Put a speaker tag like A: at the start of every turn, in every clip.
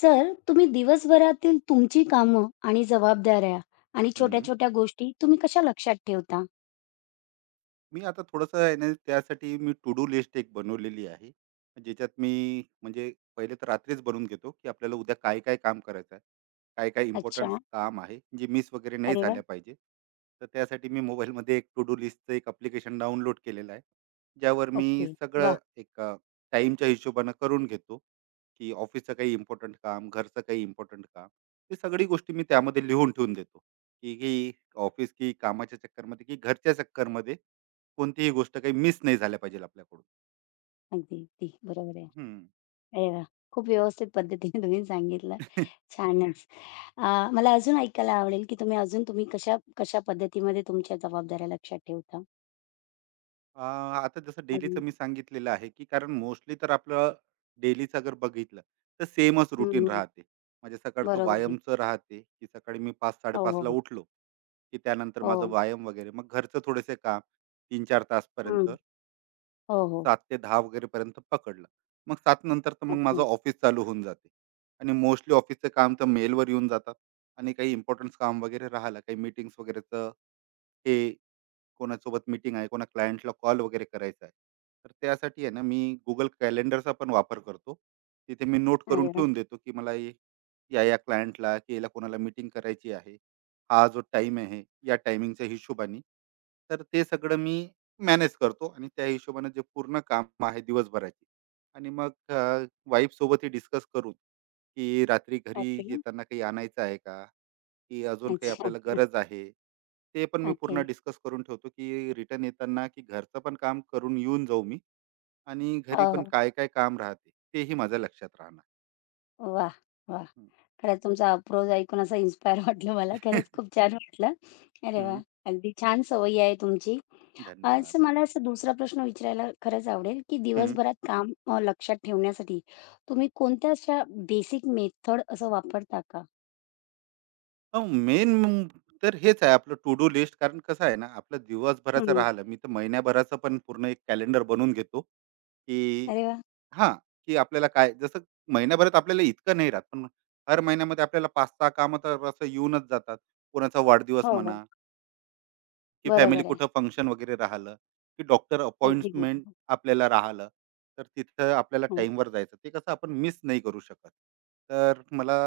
A: Sir, तुम्ही दिवसभरातील तुमची कामं आणि जबाबदाऱ्या आणि
B: हं.
A: छोट्या-छोट्या गोष्टी तुम्ही कशा लक्षात ठेवता?
B: मी आता थोडंसं आहे ना, त्यासाठी मी टू डू लिस्ट एक बनवलेली आहे. ज्याच्यात मी म्हणजे पहिले तर रात्रीच बनवून घेतो, की आपल्याला उद्या काय-काय काम करायचं आहे. काय-काय इम्पोर्टंट
A: अच्छा.
B: काम आहे, जे मिस वगैरे नाही
A: अरे वाह!
B: झाल्या पाहिजे. तर त्यासाठी मी मोबाईलमध्ये एक टू डू लिस्टचं एक ॲप्लिकेशन डाउनलोड केलेलं आहे. ज्यावर मी
A: ओके. वा.
B: सगळं एक टाईमच्या हिशोबानं करून घेतो, की ऑफिसचं काही इम्पोर्टंट काम, घरचं काही इम्पोर्टंट काम. ते सगळी गोष्टी मी त्यामध्ये लिहून ठेवून देतो, की ही ऑफिस की कामाच्या चक्करमध्ये की घरच्या चक्करमध्ये कोणतीही गोष्ट काही मिस नाही झाल्या पाहिजे आपल्याकडून.
A: अगदी, अगदी. बरोबर आहे.
B: हं.
A: अरे वाह! खूप व्यवस्थित पद्धतीने तुम्ही सांगितलं.
B: अ,
A: छानच. मला अजून ऐकायला आवडेल, की तुम्ही कशा कशा पद्धतीमध्ये तुमच्या जबाबदाऱ्या लक्षात ठेवता?
B: आता जसं डेलीचं
A: अजून
B: मी सांगितलेलं आहे, की कारण मोस्टली तर आपलं डेलीचं अगर बघितलं, तर सेमच
A: हं,
B: रूटीन
A: हं.
B: राहते. म्हणजे सकाळचं
A: बरोबर आहे.
B: व्यायामचं राहते, की सकाळी मी
A: हो,
B: 5:00-5:30ला
A: हो,
B: उठलो, की त्यानंतर माझं
A: हो.
B: व्यायाम वगैरे. मग घरचं थोडेसे काम 3-4 तासपर्यंत,
A: हं. हो, हो.
B: 7 ते 10 वगैरेपर्यंत पकडलं. मग 7 नंतर तर मग माझं
A: अच्छा.
B: ऑफिस चालू होऊन जाते आणि मोस्टली ऑफिसचं काम तर मेलवर येऊन जातात आणि काही इम्पोर्टन्स काम वगैरे राहिलं, काही मीटिंग्स वगैरेचं हे कोणासोबत मीटिंग आहे कोणा क्लायंटला कॉल वगैरे करायचा आहे तर त्यासाठी आहे ना मी गुगल कॅलेंडरचा पण वापर करतो तिथे मी नोट करून
A: अरे वाह!
B: ठेवून देतो की मला हे- या या क्लायंटला की याला कोणाला मीटिंग करायची आहे हा जो टाइम आहे या टायमिंगच्या हिशोबाने तर ते सगळं मी मॅनेज करतो आणि त्या हिशोबाने जे पूर्ण काम आहे दिवसभराची आणि मग वाईफ सोबतही डिस्कस करून की रात्री घरी
A: ओके.
B: येताना काही आणायचं आहे का की अजून काही
A: अच्छा.
B: आपल्याला गरज आहे. ते पण मी
A: ओके.
B: पूर्ण डिस्कस करून ठेवतो, की रिटर्न येताना की घरचं पण काम करून येऊन जाऊ मी आणि घरी
A: हो,
B: पण
A: हो.
B: काय-काय काम राहते, तेही माझ्या लक्षात राहणार.
A: वाह! वाह!
B: हं. हं,
A: खरंच तुमचा अप्रोच ऐकून असं इन्स्पायर वाटलं मला. खरंच खूप छान वाटलं. अरे वाह! अगदी छान सवयी आहे तुमची.
B: धन्यवाद.
A: असं मला असं दुसरा प्रश्न विचारायला खरंच आवडेल, की
B: हं.
A: दिवसभरात काम लक्षात ठेवण्यासाठी तुम्ही कोणत्या अशा बेसिक मेथड असं वापरता का?
B: मेन तर हेच आहे आपलं टू डू लिस्ट कारण कसं आहे ना, आपलं दिवसभराचं
A: हं.
B: राहिलं, मी तर महिन्याभराचं पण पूर्ण एक कॅलेंडर बनवून घेतो, की
A: अरे वाह!
B: हां, की आपल्याला काय जसं महिन्याभरात आपल्याला इतकं नाही राहत, पण हर महिन्यामध्ये आपल्याला 5-6 कामं तर असं येऊनच जातात. कोणाचा वाढदिवस
A: हो, हो.
B: म्हणा, की फॅमिली
A: बरोबर आहे.
B: कुठं फंक्शन वगैरे राहिलं, की डॉक्टर
A: अगदी
B: अपॉइंटमेंट
A: बरोबर.
B: आपल्याला राहिलं, तर तिथं आपल्याला
A: हं,
B: टाईमवर जायचं. ते कसं आपण मिस नाही करू शकत. तर मला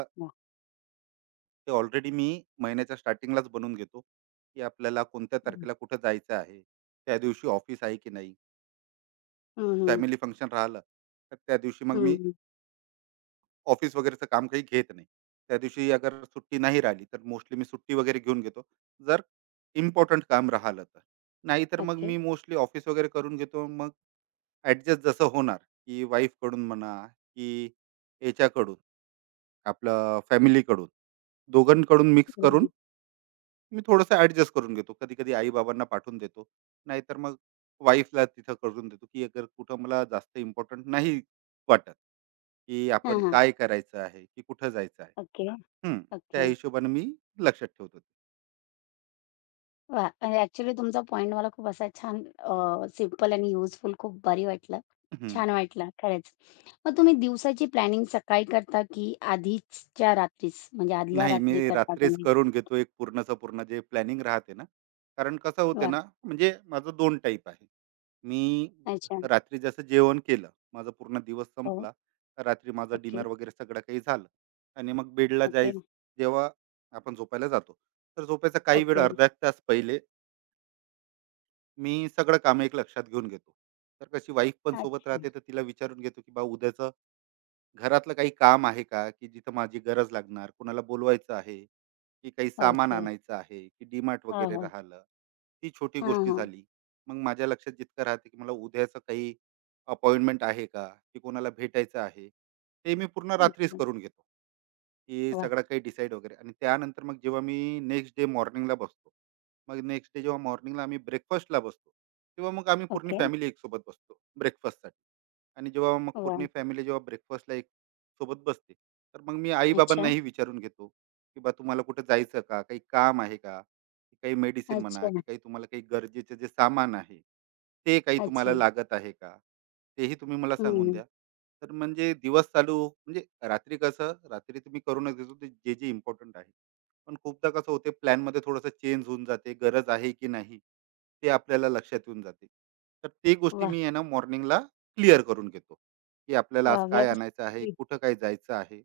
B: ते ऑलरेडी मी महिन्याच्या स्टार्टिंगलाच बनवून घेतो, की आपल्याला कोणत्या
A: हं,
B: तारखेला कुठं जायचं आहे, त्या दिवशी ऑफिस आहे की नाही,
A: हं,
B: फॅमिली फंक्शन राहिलं, तर त्या दिवशी मग
A: हं,
B: मी
A: हं.
B: ऑफिस वगैरेचं काम काही घेत नाही. त्या दिवशी अगर सुट्टी नाही राहिली, तर मोस्टली मी सुट्टी वगैरे घेऊन घेतो. जर इम्पोर्टंट काम राहिलं तर. नाहीतर मग
A: ओके.
B: मी मोस्टली ऑफिस वगैरे करून घेतो. मग ॲडजस्ट जसं होणार, की वाईफकडून म्हणा, की याच्याकडून आपलं फॅमिलीकडून, दोघांकडून मिक्स करून
A: बरोबर.
B: मी थोडंसं ॲडजस्ट करून घेतो. कधी-कधी आई-बाबांना पाठवून देतो. नाहीतर मग वाईफला तिथं करून देतो, की अगर कुठं मला जास्त इम्पोर्टंट नाही वाटत, की
A: हां,
B: आपण
A: हां.
B: काय करायचं आहे, की कुठं जायचं आहे.
A: ओके,
B: हं. त्या
A: ओके.
B: हिशोबाने मी लक्षात ठेवतो.
A: वाह! म्हणजे ॲक्चुअली तुमचा पॉइंट मला खूप असा छान सिंपल आणि युजफुल खूप भारी वाटलं. छान वाटलं खरंच. मग तुम्ही दिवसाची प्लॅनिंग सकाळी करता की आधीच्या रात्रीच म्हणजे आदल्या
B: नाही,
A: रात्री
B: मी
A: करता
B: रात्रीच
A: तुम्ही?
B: करून घेतो एक पूर्णचं पूर्ण जे प्लॅनिंग राहते ना, कारण कसं होते
A: वाह!
B: ना, म्हणजे माझं 2 टाईप आहे. मी
A: अच्छा.
B: रात्री जसं जेवण केलं, माझा पूर्ण दिवस
A: हो.
B: संपला, रात्री माझा
A: ओके,
B: डिनर वगैरे सगळं काही झालं आणि मग बेडला
A: ओके,
B: जाई जेव्हा आपण झोपायला जातो, तर झोपायचा काही वेळ
A: ओके.
B: अर्धा एक तास पहिले मी सगळं कामं एक लक्षात घेऊन घेतो. तर कशी वाईफ पण सोबत
A: अच्छा.
B: राहते, तर तिला विचारून घेतो, की "बा उद्याचं घरातलं काही काम आहे का, की जिथं माझी गरज लागणार? कुणाला बोलवायचं आहे, की काही सामान
A: ओके.
B: आणायचं आहे, की डीमार्ट
A: हो,
B: वगैरे
A: हो.
B: राहिलं. ती छोटी
A: हां,
B: गोष्टी
A: हां.
B: झाली. मग माझ्या लक्षात जितकं राहते, की मला उद्याचं काही अपॉइंटमेंट आहे का, की कोणाला भेटायचं आहे, ते मी पूर्ण रात्रीच
A: अच्छा.
B: करून घेतो. की
A: वाह!
B: सगळं काही डिसाईड वगैरे आणि त्यानंतर मग जेव्हा मी नेक्स्ट डे मॉर्निंगला बसतो. मग नेक्स्ट डे जेव्हा मॉर्निंगला आम्ही ब्रेकफास्टला बसतो, तेव्हा मग आम्ही पूर्ण
A: ओके.
B: फॅमिली एकसोबत बसतो ब्रेकफास्टसाठी. आणि जेव्हा मग
A: वाह!
B: पूर्ण फॅमिली जेव्हा ब्रेकफास्टला एक सोबत बसते, तर मग मी
A: अच्छा.
B: आई-बाबांनाही विचारून घेतो, की "बा तुम्हाला कुठं जायचं का? काही काम आहे का? की काही मेडिसिन म्हणा
A: अच्छा,
B: की काही तुम्हाला काही गरजेचं जे सामान आहे, ते काही
A: अच्छा.
B: तुम्हाला लागत आहे का? तेही तुम्ही मला सांगून
A: हं.
B: द्या." तर म्हणजे दिवस चालू म्हणजे रात्री कसं रात्री तुम्ही करूनच देतो ते जे जे इम्पॉर्टंट आहे पण खूपदा कसं होते प्लॅन मध्ये थोडंसं चेंज होऊन जाते गरज आहे की नाही ते आपल्याला लक्षात येऊन जाते तर ते गोष्टी
A: वाह!
B: मी आहे ना मॉर्निंगला क्लिअर करून घेतो की आपल्याला आज
A: वाह!
B: काय आणायचं आहे
A: व्यवस्थित.
B: कुठं काय जायचं आहे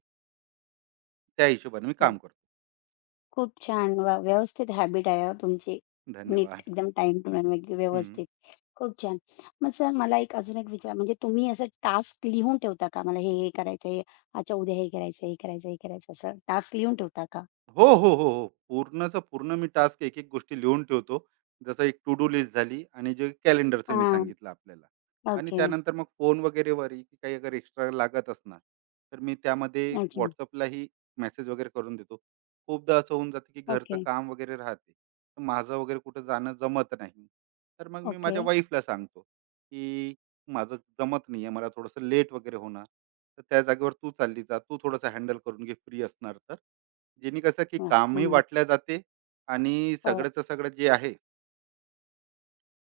B: त्या हिशोबाने मी
A: वाह!
B: काम करतो.
A: खूप छान. वाह! व्यवस्थित हॅबिट आहे हां तुमची. नीट
B: धन्यवाद.
A: एकदम टाईम टू टाईम वगैरे
B: हम्म.
A: व्यवस्थित. खूप छान. मग सर मला अजून एक विचार म्हणजे तुम्ही असं टास्क लिहून ठेवता का? मला हे करायचं आहे, अच्छा उद्या हे करायचं, हे करायचं, हे करायचं असं टास्क लिहून ठेवता का?
B: हो, हो, हो, हो. पूर्णच्या पूर्ण मी टास्क एक-एक गोष्टी लिहून ठेवतो. जसं एक टू डू लिस्ट झाली आणि जे कॅलेंडरचं मी
A: हां.
B: सांगितलं आपल्याला आणि
A: ओके.
B: त्यानंतर मग फोन वगैरेवरही की काही अगर एक्स्ट्रा लागत असणार, तर मी त्यामध्ये
A: अच्छा.
B: WhatsAppलाही मेसेज वगैरे करून देतो. खूपदा असं होऊन जातं, की घरचं
A: ओके,
B: काम वगैरे राहते. तर माझं वगैरे कुठं जाणं जमत नाही. तर मग मी
A: ओके.
B: माझ्या वाईफला सांगतो, की "माझं जमत नाही आहे. मला थोडंसं लेट वगैरे होणार. तर त्या जागेवर तू चालली जा. तू थोडंसं हँडल करून घे फ्री असणार तर." जेणे कसं की
A: वाह!
B: कामही
A: हं.
B: वाटल्या जाते आणि
A: हो.
B: सगळंचं सगळं जे आहे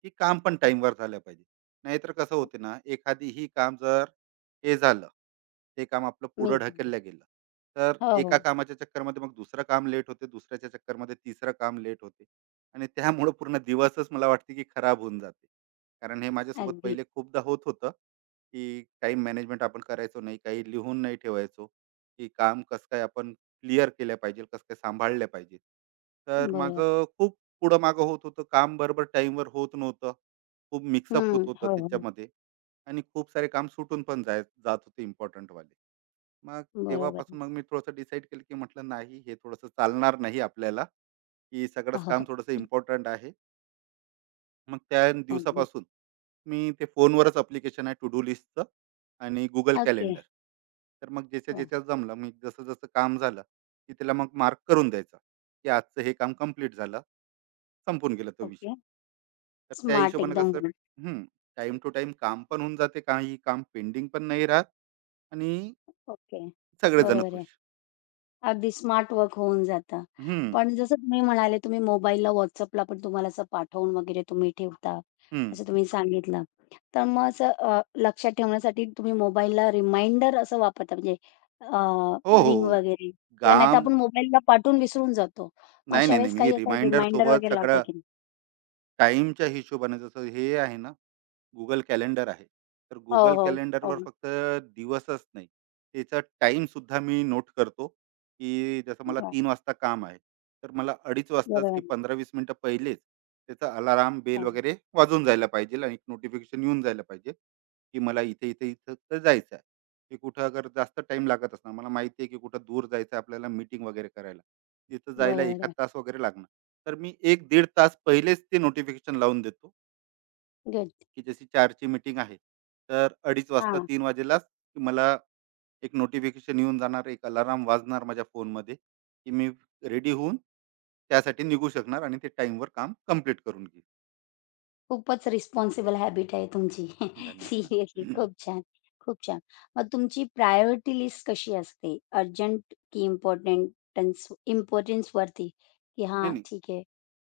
B: की काम पण टाईमवर झालं पाहिजे. नाहीतर कसं होते ना, एखादीही काम जर हे झालं, ते काम आपलं
A: मी
B: पुढं ढकललं गेलं, तर
A: हो,
B: एका
A: हो.
B: कामाच्या चक्करमध्ये मग दुसरं काम लेट होते, दुसऱ्याच्या चक्करमध्ये तिसरं काम लेट होते आणि त्यामुळं पूर्ण दिवसच मला वाटते की खराब होऊन जाते. कारण हे माझ्यासोबत
A: अगदी
B: पहिले खूपदा होत होतं, की टाईम मॅनेजमेंट आपण करायचो नाही, काही लिहून नाही ठेवायचो, की काम कसं काय आपण क्लिअर केलं पाहिजे, कसं काय सांभाळलं पाहिजे. तर
A: बरोबर.
B: माझं खूप पुढं मागं होत होतं काम बरोबर टाईमवर होत नव्हतं खूप मिक्सअप होत
A: हं.
B: होतं
A: हो, हो.
B: त्याच्यामध्ये आणि खूप सारे काम सुटून पण जाय जात होते इम्पॉर्टंट वाले मग
A: बरोबर.
B: तेव्हापासून मग मी थोडंसं डिसाईड केलं की म्हटलं नाही हे थोडंसं चालणार नाही आपल्याला की सगळंच
A: हो,
B: काम
A: हो.
B: थोडंसं इम्पॉर्टंट आहे मग त्या
A: अगदी.
B: दिवसापासून मी ते फोनवरच ॲप्लिकेशन आहे टू डू लिस्टचं आणि Google
A: ओके.
B: कॅलेंडर. तर मग ज्याच्या
A: वाह!
B: ज्याच्यात जमलं मी जसं-जसं काम झालं, की त्याला मग मार्क करून द्यायचा, की आजचं हे काम कंप्लीट झालं. संपून गेला तो विषय.
A: ओके.
B: तर त्या
A: स्मार्ट
B: हिशोबाने
A: एकदम.
B: कसं टाइम टू टाइम काम पण होऊन जाते. काही काम पेंडिंग पण नाही राहत आणि
A: ओके.
B: सगळेजण
A: बरोबर आहे.
B: खुश.
A: अगदी स्मार्ट वर्क होऊन जातं.
B: हं,
A: पण जसं तुम्ही म्हणाले, तुम्ही मोबाईलला, WhatsAppला पण तुम्हाला असं पाठवून वगैरे तुम्ही ठेवता,
B: हं.
A: असं तुम्ही सांगितलं. तर मग असं लक्षात ठेवण्यासाठी तुम्ही मोबाईलला रिमाइंडर असं वापरता म्हणजे अ,
B: हो, हो,
A: रिंग
B: हो.
A: वगैरे किंवा नाहीतर
B: काम
A: आपण मोबाईलला पाठवून विसरून जातो. मग
B: नाही,
A: अशा
B: नाही, नाही.
A: वेळेस
B: मी
A: काही असं
B: रिमाइंडर
A: रिमाइंडर
B: सोबत
A: वगैरे लावता
B: सगळं
A: की नाही?
B: टाईमच्या हिशोबाने जसं हे आहे ना, Google कॅलेंडर आहे. तर
A: हो,
B: Google
A: हो. हो.
B: कॅलेंडरवर फक्त दिवसच नाही, त्याचा टाईमसुद्धा मी नोट करतो, की जसं मला
A: हां.
B: 3:00 वाजता काम आहे. तर मला 2:30
A: बरोबर
B: वाजताच की
A: आहे.
B: 15-20 मिनिटं पहिलेच त्याचा अलाराम बेल
A: हां.
B: वगैरे वाजून जायला पाहिजे आणि एक नोटिफिकेशन येऊन जायला पाहिजे, की मला इथे, इथे, इथं तर जायचं आहे. की कुठं अगर जास्त टाईम लागत असणार, मला माहिती आहे की कुठं दूर जायचं आहे आपल्याला मीटिंग वगैरे करायला. तिथं जायला
A: बरोबर
B: 1
A: आहे.
B: तास वगैरे लागणार. तर मी एक 15 तास पहिलेच ते नोटिफिकेशन लावून देतो,
A: गुड.
B: की जशी 4ची मीटिंग आहे. तर 2:30 वाजता
A: हां.
B: 3 वाजेलाच की मला एक नोटिफिकेशन येऊन जाणार, एक अलार्म वाजणार माझ्या फोनमध्ये, की मी रेडी होऊन त्यासाठी निघू शकणार आणि ते टाईमवर काम कंप्लीट करून घेईन.
A: खूपच रिस्पॉन्सिबल हॅबिट आहे तुमची.
B: धन्यवाद.
A: सिरियसली खूप छान, खूप छान. मग तुमची प्रायोरिटी लिस्ट कशी असते? अर्जंट की इम्पोर्टन्टन्स इम्पोर्टन्सवरती, की हां,
B: नाही, नाही.
A: ठीक आहे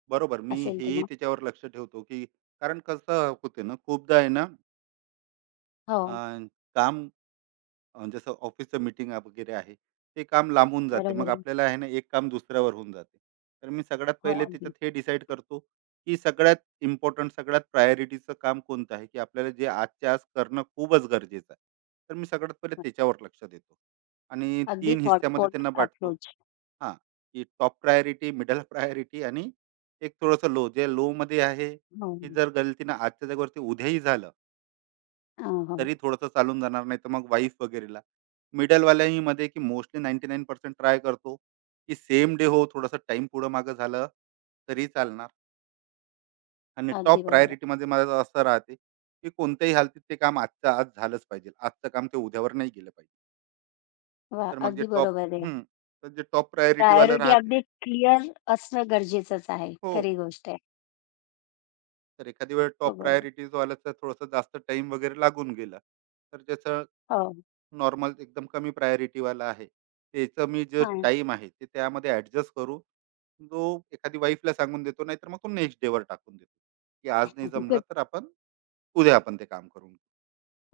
B: बरोबर मी
A: असेल ते.
B: हेही त्याच्यावर लक्ष ठेवतो, की कारण कसं होते ना खूपदा आहे ना
A: हो,
B: अ, काम जसं ऑफिसचं मीटिंग वगैरे आहे ते काम लांबून जाते
A: बरोबर
B: मग
A: आहे.
B: आपल्याला आहे ना एक काम दुसऱ्यावर होऊन जाते तर मी सगळ्यात
A: हो,
B: पहिले त्याच्यात
A: अगदी.
B: हे डिसाईड करतो की सगळ्यात इम्पॉर्टंट सगळ्यात प्रायोरिटीचं काम कोणतं आहे की आपल्याला जे आजच्या आज करणं खूपच गरजेचं आहे तर मी सगळ्यात पहिले त्याच्यावर लक्ष देतो आणि
A: अगदी
B: तीन हिस्स्यामध्ये
A: थॉटफुल
B: त्यांना वाटतो
A: अप्रोच.
B: हां की टॉप प्रायोरिटी मिडल प्रायोरिटी आणि एक थोडंसं लो जे लो मध्ये आहे
A: हो,
B: की जर गलतीनं आजच्या जागेवरती उद्याही झालं
A: हो, हो.
B: तरी थोडंसं चालून जाणार नाही तर मग वाईफ वगैरेला मिडलवाल्याही मध्ये की मोस्टली 99% ट्राय करतो की सेम डे हो थोडासा टाइम पुढं मागं झालं तरी चालणार आणि
A: अगदी
B: टॉप
A: बरोबर.
B: प्रायोरिटीमध्ये माझं असं राहते की कोणत्याही हालतीत ते काम आजचं आज झालंच पाहिजे आजचं काम ते उद्यावर नाही गेलं पाहिजे
A: वाह!
B: तर मग जे
A: अगदी
B: टॉप
A: बरोबर आहे.
B: हम्म तर जे टॉप प्रायोरिटीवालं
A: प्रायोरिटी
B: राहते
A: अगदी क्लिअर असणं गरजेचंच आहे.
B: हो
A: खरी गोष्ट आहे.
B: तर एखादी वेळ
A: हो,
B: टॉप
A: बरोबर.
B: वाल्याचं थोडंसं जास्त टाइम वगैरे लागून गेला तर त्याचं
A: हो.
B: नॉर्मल एकदम कमी priority वाला आहे. त्याचं मी जो
A: हां,
B: टाइम आहे ते त्यामध्ये ॲडजस्ट करू. जो एखादी वाईफला सांगून देतो नाहीतर मग तो नेक्स्ट डेवर टाकून देतो, की आज नाही जमलं
A: गुड.
B: तर आपण उद्या आपण ते काम करून घेऊ.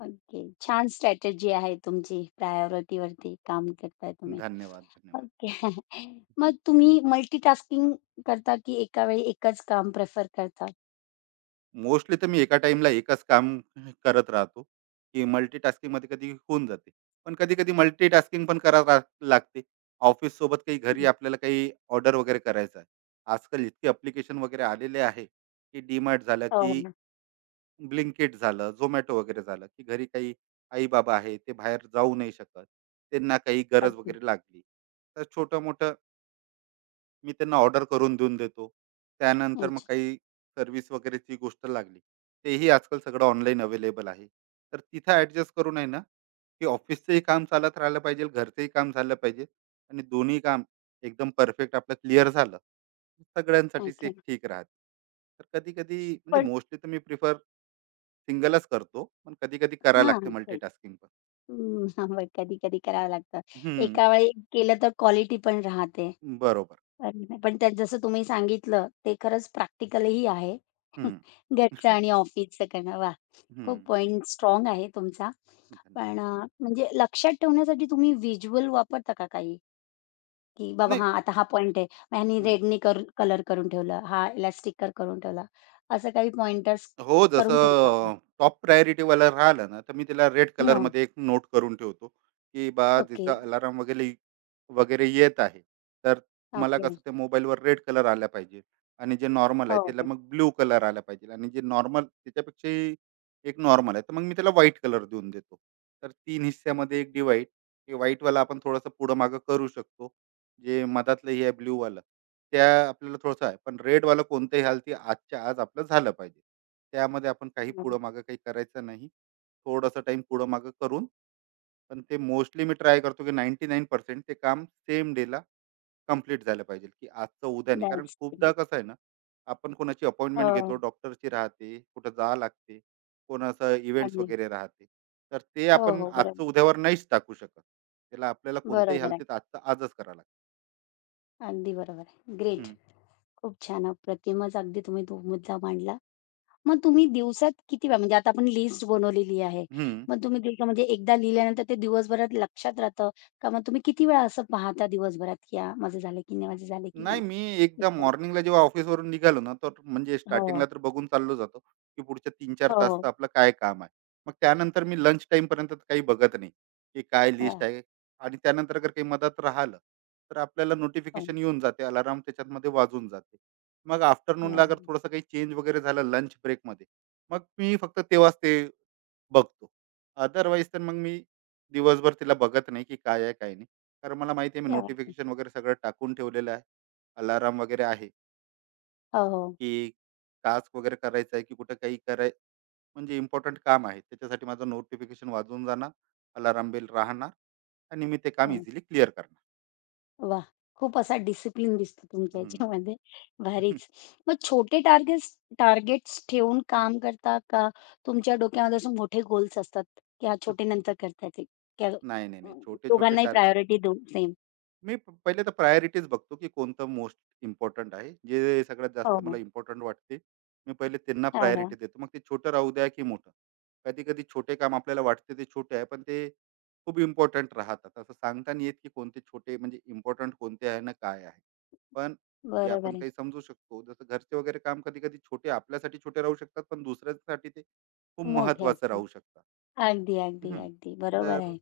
A: ओके. छान स्ट्रॅटेजी आहे तुमची. प्रायोरिटीवरती काम करताय तुम्ही.
B: धन्यवाद, धन्यवाद.
A: ओके. मग तुम्ही मल्टीटास्किंग करता की एका वेळी एकच काम प्रिफर करता?
B: मोस्टली तर मी एका टाईमला एकच काम करत राहतो, की मल्टीटास्किंगमध्ये कधी होऊन जाते. पण कधी-कधी मल्टीटास्किंग पण करावं ला लागते. ऑफिससोबत काही घरी
A: हं.
B: आपल्याला काही ऑर्डर वगैरे करायचं आहे. आजकाल इतके ॲप्लिकेशन वगैरे आलेले आहे, की DMart झालं,
A: हो
B: की
A: ना.
B: Blinkit झालं, Zomato वगैरे झालं, की घरी काही आई-बाबा आहे, ते बाहेर जाऊ नाही शकत. त्यांना काही गरज
A: अगदी.
B: वगैरे लागली, तर छोटं-मोठं मी त्यांना ऑर्डर करून देऊन देतो. त्यानंतर मग
A: अच्छा.
B: काही सर्व्हिस वगैरेची गोष्ट लागली. तेही आजकाल सगळं ऑनलाईन अवेलेबल आहे. तर तिथं ॲडजस्ट करून आहे ना, की ऑफिसचंही काम चालत राहिलं पाहिजे, घरचंही काम झालं पाहिजे आणि दोन्ही काम एकदम परफेक्ट आपलं क्लिअर झालं. सगळ्यांसाठीच
A: ओके.
B: एक ठीक राहते. तर कधी-कधी म्हणजे
A: पण
B: मोस्टली तर मी प्रिफर सिंगलच करतो. पण कधी-कधी करायला
A: हां.
B: लागते
A: तेच.
B: मल्टीटास्किंग पण.
A: हं. हां. मग कधी-कधी करावं लागतं.
B: हं.
A: एका वेळी केलं तर क्वालिटी पण राहते.
B: बरोबर.
A: अरे नाही, पण त्यात जसं तुम्ही सांगितलं, ते खरंच प्रॅक्टिकलही आहे.
B: हं.
A: घरचं
B: हं.
A: आणि ऑफिसचं करणं. वाह! खूप पॉइंट स्ट्रॉंग आहे तुमचा.
B: धन्यवाद.
A: पण अ, म्हणजे लक्षात ठेवण्यासाठी तुम्ही व्हिज्युअल वापरता का काही? की बाबा
B: नाही
A: हां, आता हा पॉइंट आहे. मग ह्यानी रेडनी कर कलर करून ठेवलं, हा याला करून ठेवला. असं काही पॉइंटर्स
B: हो,
A: करून ठेवता का?
B: जसं टॉप प्रायोरिटीवाला राहिलं ना, तर मी त्याला रेड
A: नो.
B: कलरमध्ये एक नोट करून ठेवतो, की बा
A: ओके,
B: जिचा अलार्म वगैरे वगैरे येत आहे. तर मला
A: ओके.
B: कसं त्या मोबाईलवर रेड कलर आला पाहिजे आणि जे नॉर्मल आहे
A: हो,
B: त्याला
A: हो.
B: मग ब्लू कलर आला पाहिजे आणि जे नॉर्मल त्याच्यापेक्षाही एक नॉर्मल आहे, तर मग मी त्याला व्हाईट कलर देऊन देतो. तर 3 हिस्स्यामध्ये एक डिव्हाईड, ते व्हाईटवाला आपण थोडंसं पुढं-मागं करू शकतो. जे मधातलं हे आहे ब्लूवालं त्या आपल्याला थोडंसं आहे. पण रेडवालं कोणत्याही हालती आजच्या आज आपलं झालं पाहिजे. त्यामध्ये आपण काही पुढं-मागं काही करायचं नाही. थोडासा टाईम पुढं-मागं करून पण ते मोस्टली मी ट्राय करतो, की 99% ते काम सेम डेला कंप्लीट झालं पाहिजे, की आजचं उद्या नाही. कारण
A: दॅट्स
B: खूपदा कसं आहे ना, आपण कोणाची अपॉइंटमेंट घेतो,
A: हो,
B: डॉक्टरची राहते, कुठं जावं लागते, कोणाचं इव्हेंट्स
A: अगदी.
B: वगैरे राहते. तर ते
A: हो,
B: आपण
A: हो.
B: आजचं
A: बरोबर.
B: उद्यावर नाहीच टाकू शकत. त्याला आपल्याला कोणत्याही
A: बरोबर आहे.
B: हालतीत आजचं आजच करावं लागतं.
A: अगदी बरोबर आहे. ग्रेट.
B: हं,
A: खूप छान. अप्रतिमच अगदी तुम्ही तो मुद्दा मांडला. मग तुम्ही दिवसात किती वेळा म्हणजे आता आपण लिस्ट बनवलेली आहे.
B: हं.
A: मग तुम्ही दिवसा म्हणजे एकदा लिहिल्यानंतर ते दिवसभरात लक्षात राहतं का? मग तुम्ही किती वेळा असं पाहता दिवसभरात, की "हां, माझं झालं की नाही?"
B: नाही, मी एकदा
A: उत्तम.
B: मॉर्निंगला जेव्हा ऑफिसवरून निघालो ना, तर म्हणजे स्टार्टिंगला
A: हो,
B: तर बघून चाललो जातो, की पुढच्या 3-4
A: हो, हो.
B: तासचं आपलं काय काम आहे. मग त्यानंतर मी लंच टाईमपर्यंत तर काही बघत नाही, की काय
A: हां,
B: लिस्ट आहे आणि त्यानंतर अगर काही मधात राहिलं, तर आपल्याला
A: हो.
B: नोटिफिकेशन येऊन जाते, अलार्म त्याच्यामध्ये वाजून जाते. मग आफ्टरनूनला अगर
A: बरोबर.
B: थोडंसं काही चेंज वगैरे झालं लंच ब्रेकमध्ये, मग मी फक्त तेव्हाच ते बघतो. अदरवाईज तर मग मी दिवसभर तिला बघत नाही, की काय आहे, काय नाही. कारण मला माहिती आहे मी
A: क्या
B: नोटिफिकेशन वगैरे सगळं टाकून ठेवलेलं आहे. अलार्म वगैरे आहे,
A: हो, हो.
B: की टास्क वगैरे करायचा आहे, की कुठं काही कराय म्हणजे इम्पोर्टंट काम आहे. त्याच्यासाठी माझं नोटिफिकेशन वाजून जाणार, अलार्म बेल राहणार आणि मी ते काम
A: हो.
B: इझिली क्लिअर करणार.
A: वाह! खूप असा डिसिप्लिन दिसतो तुमच्या
B: हं.
A: ह्याच्यामध्ये. भारीच. मग छोटे टार्गेट्स टार्गेट्स ठेवून काम करता का तुमच्या डोक्यामध्ये असे मोठे गोल्स असतात, की हा छोटे नंतर करता येतील? त्या
B: नाही, नाही, नाही.
A: अं,
B: छोटे-छोटे
A: दोघांनाही प्रायोरिटी देऊ सेम.
B: मी पहिले तर प्रायोरिटीज बघतो की कोणतं मोस्ट इम्पॉर्टंट आहे जे सगळ्यात
A: हो,
B: जास्त
A: हो.
B: मला इम्पॉर्टंट वाटते मी पहिले त्यांना
A: हां, हां.
B: प्रायोरिटी देतो मग ते छोटं राहू द्या की मोठं कधी कधी छोटे काम आपल्याला वाटते ते छोटे आहे पण ते खूप इम्पॉर्टंट राहतात असं सांगता नाही येत की कोणते छोटे म्हणजे इम्पॉर्टंट कोणते आहे ना काय आहे पण जे
A: बरोबर
B: आपण
A: आहे.
B: काही समजू शकतो जसं घरचे वगैरे काम कधी कधी छोटे आपल्यासाठी छोटे राहू शकतात पण दुसऱ्यासाठी ते खूप
A: मोठे
B: महत्वाचं
A: असतील.
B: राहू शकतात
A: अगदी, अगदी,
B: हम्म,
A: अगदी. बरोबर
B: तर
A: आहे.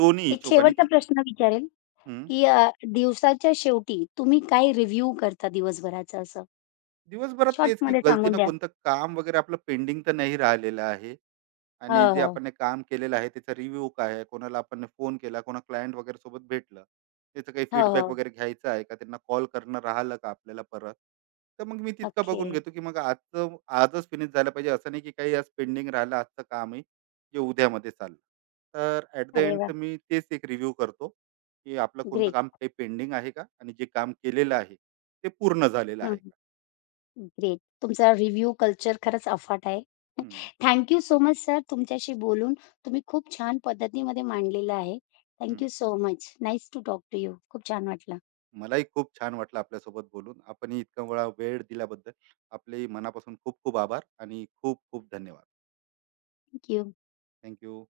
B: दोन्ही
A: एक
B: हिशोबाने
A: शेवटचा
B: की
A: प्रश्न विचारेल,
B: हम्म
A: की दिवसाच्या शेवटी तुम्ही काय रिव्ह्यू करता दिवसभराचं असं?
B: दिवसभरात तेच की
A: शॉर्टमध्ये सांगून
B: गलतीनं
A: द्या.
B: कोणतं काम वगैरे आपलं पेंडिंग तर नाही राहिलेलं आहे
A: हो,
B: आणि जे
A: हो.
B: आपण हे काम केलेलं आहे त्याचा रिव्ह्यू काय आहे कोणाला आपण फोन केला कोणा क्लायंट वगैरे सोबत भेटलं त्याचं काही
A: हो,
B: फीडबॅक
A: हो.
B: वगैरे घ्यायचं आहे का त्यांना कॉल करणं राहिलं का आपल्याला परत तर मग मी तितकं
A: ओके.
B: बघून घेतो की मग आजचं आजच फिनिश झालं पाहिजे असं नाही की काही आज पेंडिंग राहिलं आजचं कामही जे उद्यामध्ये चाललं तर ॲट द
A: अरे
B: एंड
A: वाह!
B: तर मी तेच एक रिव्ह्यू करतो की आपलं कोणतं काम
A: ग्रेट.
B: काही पेंडिंग आहे का आणि जे काम केलेलं आहे ते पूर्ण झालेलं
A: हं,
B: आहे
A: हं.
B: का
A: ग्रेट. तुमचा रिव्ह्यू कल्चर खरंच अफाट आहे.
B: हम्म,
A: थँक सो मच सर तुमच्याशी बोलून तुम्ही खूप छान पद्धतीमध्ये मांडलेलं आहे. Thank you so much. Nice to talk to you. खूप छान वाटलं.
B: मलाही खूप छान वाटलं आपल्यासोबत बोलून. आपणही इतका वेळा वेळ दिल्याबद्दल आपले मनापासून खूप खूप आभार आणि खूप खूप धन्यवाद.
A: Thank
B: thank you.